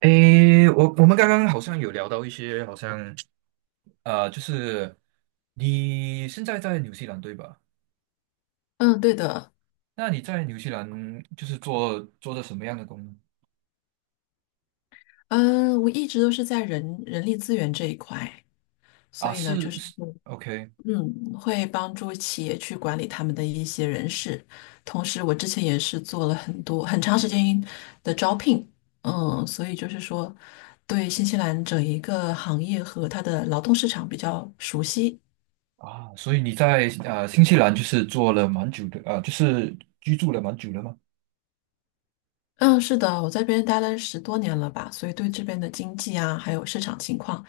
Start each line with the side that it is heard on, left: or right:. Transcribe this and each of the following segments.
right: 诶，我们刚刚好像有聊到一些，好像就是你现在在纽西兰对吧？
left: 嗯，对的，
right: 那你在纽西兰就是做的什么样的工呢？
left: 嗯，我一直都是在人力资源这一块，
right: 啊，
left: 所以呢，就
right: 是
left: 是
right: 是
left: 会
right: ，OK。
left: 嗯，会帮助企业去管理他们的一些人事，同时我之前也是做了很多很长时间的招聘，所以就是说，对新西兰整一个行业和它的劳动市场比较熟悉。
right: 啊，所以你在新西兰就是做了蛮久的，啊，就是居住了蛮久了吗？
left: 嗯，是的，我在这边待了10多年了吧，所以对这边的经济啊，还有市场情况，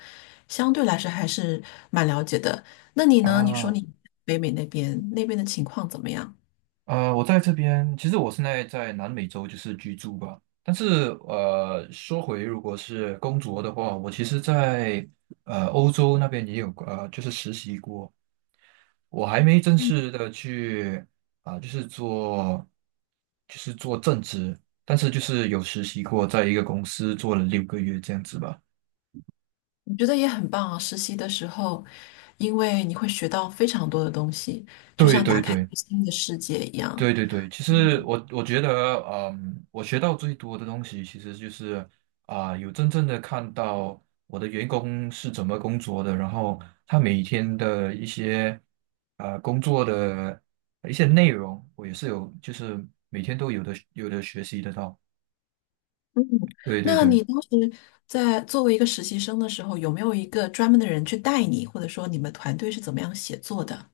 left: 相对来说还是蛮了解的。那你呢？你说
right: 啊，
left: 你北美那边的情况怎么样？
right: 我在这边，其实我现在在南美洲就是居住吧。但是说回如果是工作的话，我其实在欧洲那边也有就是实习过。我还没正式的去啊、就是做就是做正职，但是就是有实习过，在一个公司做了6个月这样子吧。
left: 我觉得也很棒啊。实习的时候，因为你会学到非常多的东西，就
right: 对
left: 像打
right: 对
left: 开一
right: 对。
left: 个新的世界一样。
right: 对对对，其实我觉得，我学到最多的东西其实就是有真正的看到我的员工是怎么工作的，然后他每天的一些工作的一些内容，我也是有，就是每天都有的学习得到。对对
left: 那
right: 对。
left: 你当时在作为一个实习生的时候，有没有一个专门的人去带你，或者说你们团队是怎么样写作的？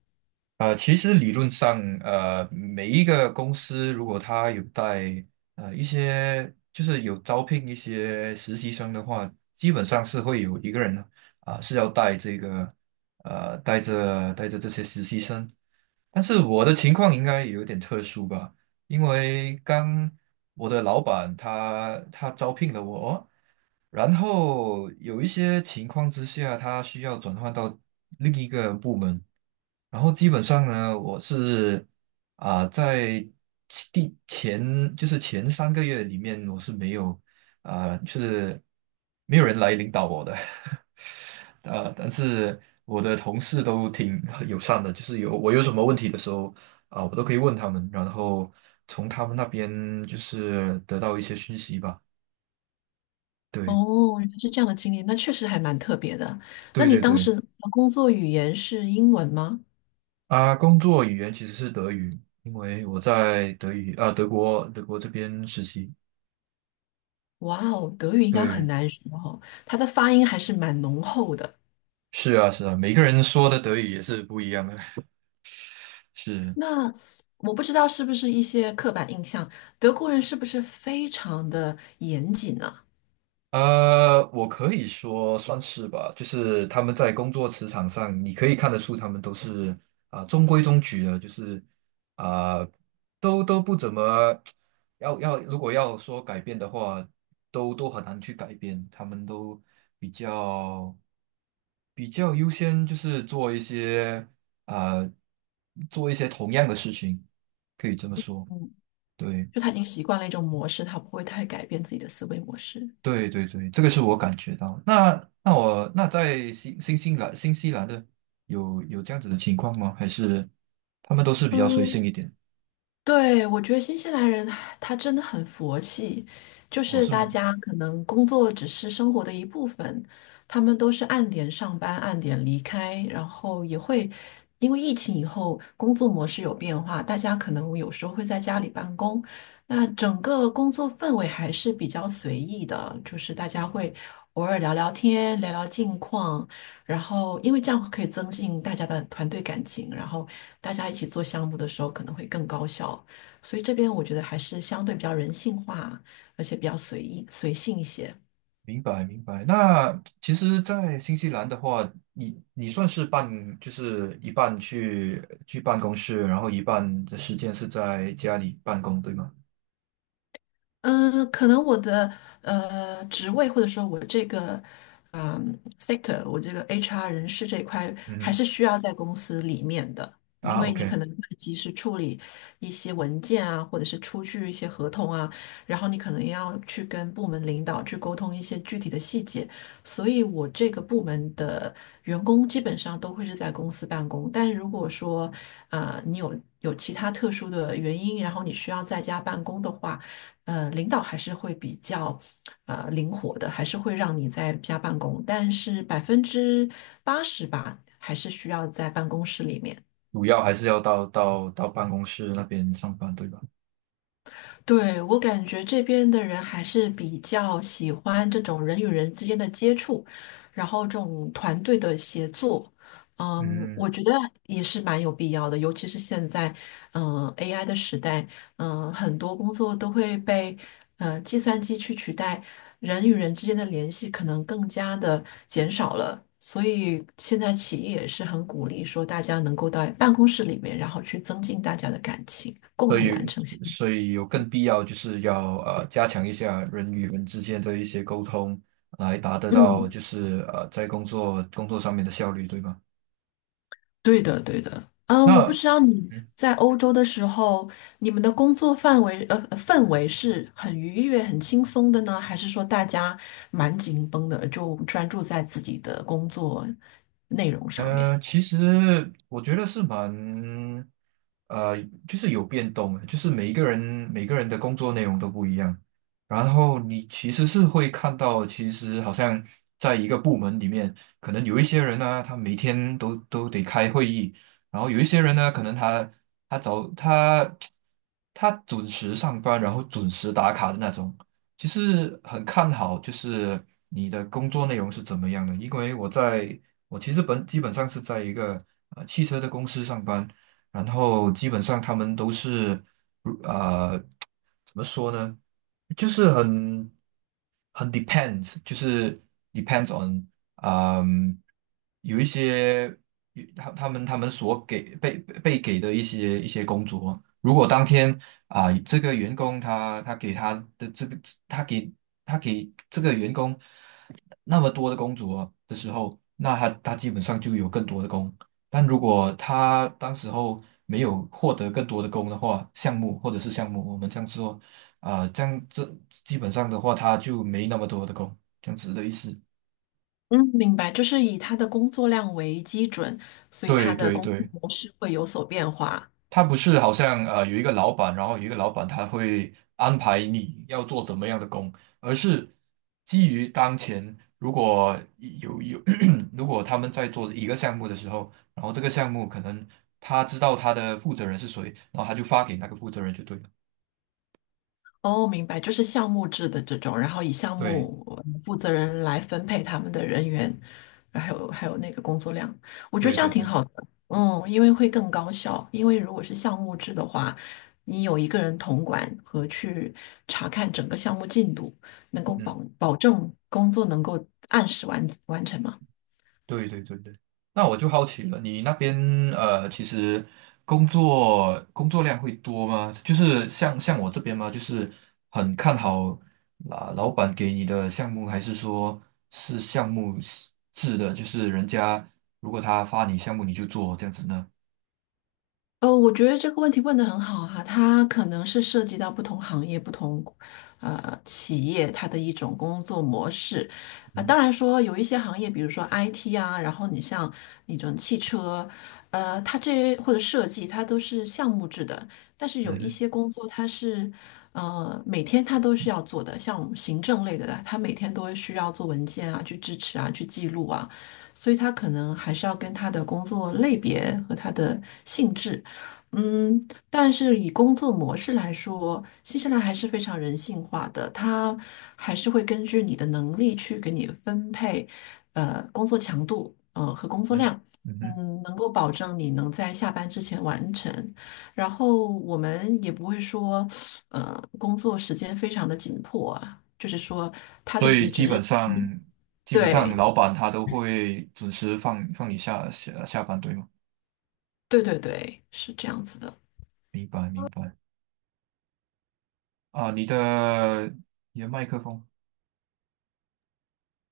right: 其实理论上，每一个公司如果他有带一些，就是有招聘一些实习生的话，基本上是会有一个人是要带这个带着这些实习生。但是我的情况应该有点特殊吧，因为刚我的老板他招聘了我，然后有一些情况之下，他需要转换到另一个部门。然后基本上呢，我是在其第前就是前3个月里面，我是没有就是没有人来领导我的，但是我的同事都挺友善的，就是我有什么问题的时候我都可以问他们，然后从他们那边就是得到一些讯息吧。对，
left: 哦，原来是这样的经历，那确实还蛮特别的。那
right: 对
left: 你
right: 对
left: 当
right: 对，
left: 时的工作语言是英文吗？
right: 啊，工作语言其实是德语，因为我在德语啊、德国德国这边实习。
left: 哇哦，德语应该很
right: 对，
left: 难学哦，它的发音还是蛮浓厚的。
right: 是啊，是啊，每个人说的德语也是不一样的。是，
left: 那我不知道是不是一些刻板印象，德国人是不是非常的严谨呢？
right: 我可以说算是吧，就是他们在工作职场上，你可以看得出他们都是中规中矩的，就是啊、都不怎么 要，如果要说改变的话，都很难去改变，他们都比较比较优先，就是啊、做一些同样的事情，可以这么说，
left: 嗯，
right: 对。
left: 就他已经习惯了一种模式，他不会太改变自己的思维模式。
right: 对对对，这个是我感觉到。那我在新西兰的有这样子的情况吗？还是他们都是比较随
left: 嗯。
right: 性一点？
left: 对，我觉得新西兰人他真的很佛系，就
right: 哦，
left: 是
right: 是
left: 大
right: 吗？
left: 家可能工作只是生活的一部分，他们都是按点上班，按点离开，然后也会因为疫情以后工作模式有变化，大家可能有时候会在家里办公，那整个工作氛围还是比较随意的，就是大家会偶尔聊聊天，聊聊近况，然后因为这样可以增进大家的团队感情，然后大家一起做项目的时候可能会更高效。所以这边我觉得还是相对比较人性化，而且比较随意随性一些。
right: 明白明白。那其实，在新西兰的话，你算是就是一半去办公室，然后一半的时间是在家里办公，对吗？
left: 可能我的职位或者说我这个sector，我这个 HR 人事这一块还
right: 嗯
left: 是需要在公司里面的，
right: 哼
left: 因
right: 啊
left: 为你
right: ，OK。
left: 可能会及时处理一些文件啊，或者是出具一些合同啊，然后你可能要去跟部门领导去沟通一些具体的细节，所以我这个部门的员工基本上都会是在公司办公，但如果说你有其他特殊的原因，然后你需要在家办公的话，领导还是会比较灵活的，还是会让你在家办公，但是80%吧，还是需要在办公室里面。
right: 主要还是要到办公室那边上班，对吧？
left: 对，我感觉这边的人还是比较喜欢这种人与人之间的接触，然后这种团队的协作，
right: 嗯。
left: 我觉得也是蛮有必要的，尤其是现在，AI 的时代，很多工作都会被计算机去取代，人与人之间的联系可能更加的减少了，所以现在企业也是很鼓励说大家能够到办公室里面，然后去增进大家的感情，共
right: 所
left: 同完
right: 以
left: 成项目。
right: 所以有更必要就是要加强一下人与人之间的一些沟通，来达得到
left: 嗯。
right: 就是在工作上面的效率，对吧？
left: 对的，对的。嗯，我不
right: 那
left: 知道你
right: 嗯。
left: 在欧洲的时候，你们的工作范围氛围是很愉悦、很轻松的呢，还是说大家蛮紧绷的，就专注在自己的工作内容上面？
right: 其实我觉得是蛮，呃，就是有变动的就是每个人的工作内容都不一样，然后你其实是会看到，其实好像在一个部门里面，可能有一些人呢，他每天都得开会议，然后有一些人呢，可能他他早他他准时上班，然后准时打卡的那种，其实很看好，就是你的工作内容是怎么样的。因为我其实基本上是在一个汽车的公司上班，然后基本上他们都是，怎么说呢？就是很 depends，就是 depends on，嗯，有一些有他他们他们所给被被给的一些工作，如果当天这个员工他给他的这个他给他给这个员工那么多的工作的时候，那他基本上就有更多的工。但如果他当时候没有获得更多的工的话，项目或者是项目，我们这样说，啊，这样这基本上的话，他就没那么多的工，这样子的意思。
left: 嗯，明白，就是以他的工作量为基准，所以
right: 对
left: 他的
right: 对
left: 工作
right: 对，
left: 模式会有所变化。
right: 他不是好像有一个老板，然后有一个老板他会安排你要做怎么样的工，而是基于当前，如果有 如果他们在做一个项目的时候，然后这个项目可能他知道他的负责人是谁，然后他就发给那个负责人就对了。
left: 哦，明白，就是项目制的这种，然后以项
right: 对
left: 目负责人来分配他们的人员，还有那个工作量，我觉得
right: 对
left: 这
right: 对
left: 样挺
right: 对，
left: 好的。因为会更高效，因为如果是项目制的话，你有一个人统管和去查看整个项目进度，能够
right: 嗯。
left: 保证工作能够按时完成嘛。
right: 对对对对，那我就好奇了，你那边其实工作量会多吗？就是像我这边吗？就是很看好啊，老板给你的项目，还是说是项目制的？就是人家如果他发你项目，你就做这样子呢？
left: 我觉得这个问题问得很好哈，它可能是涉及到不同行业、不同企业它的一种工作模式啊、
right: 嗯
left: 当
right: 哼
left: 然说有一些行业，比如说 IT 啊，然后你像那种汽车，它这或者设计，它都是项目制的。但是
right: 嗯
left: 有一
right: 哼
left: 些工作，它是每天它都是要做的，像行政类的，它每天都会需要做文件啊，去支持啊，去记录啊，所以它可能还是要跟它的工作类别和它的性质。但是以工作模式来说，新西兰还是非常人性化的，它还是会根据你的能力去给你分配，工作强度，和工
right: 嗯
left: 作
right: 哼
left: 量，
right: 嗯哼，
left: 能够保证你能在下班之前完成。然后我们也不会说，工作时间非常的紧迫啊，就是说它的
right: 所以
left: 截止
right: 基
left: 日
right: 本上
left: 期，
right: 基本上
left: 对，
right: 老板他都会准时放你下班，对吗？
left: 对对对，是这样子的。
right: 明白明白啊，你的麦克风。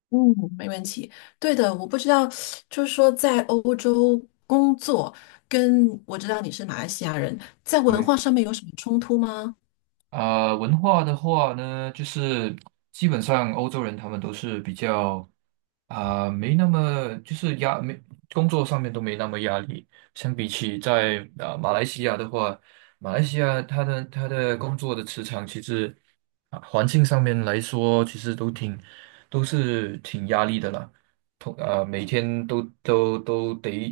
left: 嗯，没对的，我不知道，就是说在欧洲工作，跟我知道你是马来西亚人，在文
right: 对，
left: 化上面有什么冲突吗？
right: 文化的话呢，就是基本上欧洲人他们都是比较没那么就是压没工作上面都没那么压力，相比起在马来西亚的话，马来西亚它的工作的磁场其实环境上面来说，其实都挺压力的啦，每天都得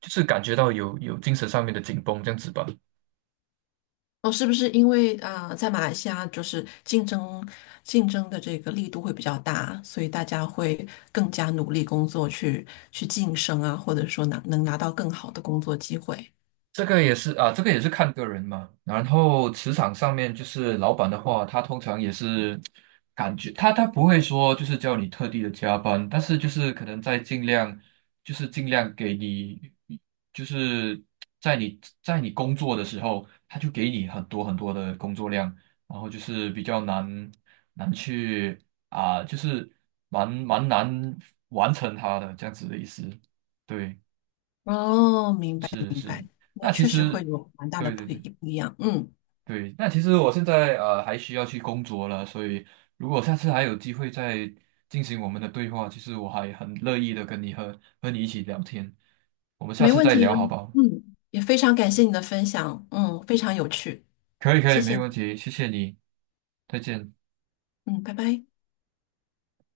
right: 就是感觉到有精神上面的紧绷这样子吧。
left: 哦，是不是因为啊、在马来西亚就是竞争的这个力度会比较大，所以大家会更加努力工作去晋升啊，或者说拿能拿到更好的工作机会。
right: 这个也是啊，这个也是看个人嘛。然后职场上面就是老板的话，他通常也是感觉他不会说就是叫你特地的加班，但是就是可能在尽量给你，就是在你工作的时候，他就给你很多很多的工作量，然后就是比较难去就是蛮难完成他的这样子的意思，对。
left: 哦，明白
right: 是
left: 明
right: 是，
left: 白，那
right: 那其
left: 确实会
right: 实，
left: 有蛮大的
right: 对对对
left: 不一样。嗯，
right: 对，那其实我现在还需要去工作了，所以如果下次还有机会再进行我们的对话，其实我还很乐意的跟你和你一起聊天，我们下
left: 没
right: 次
left: 问
right: 再
left: 题
right: 聊
left: 啊。
right: 好不好？
left: 嗯，也非常感谢你的分享，非常有趣。
right: 可以可以，
left: 谢
right: 没
left: 谢你，
right: 问题，谢谢你，再见。
left: 嗯，拜拜。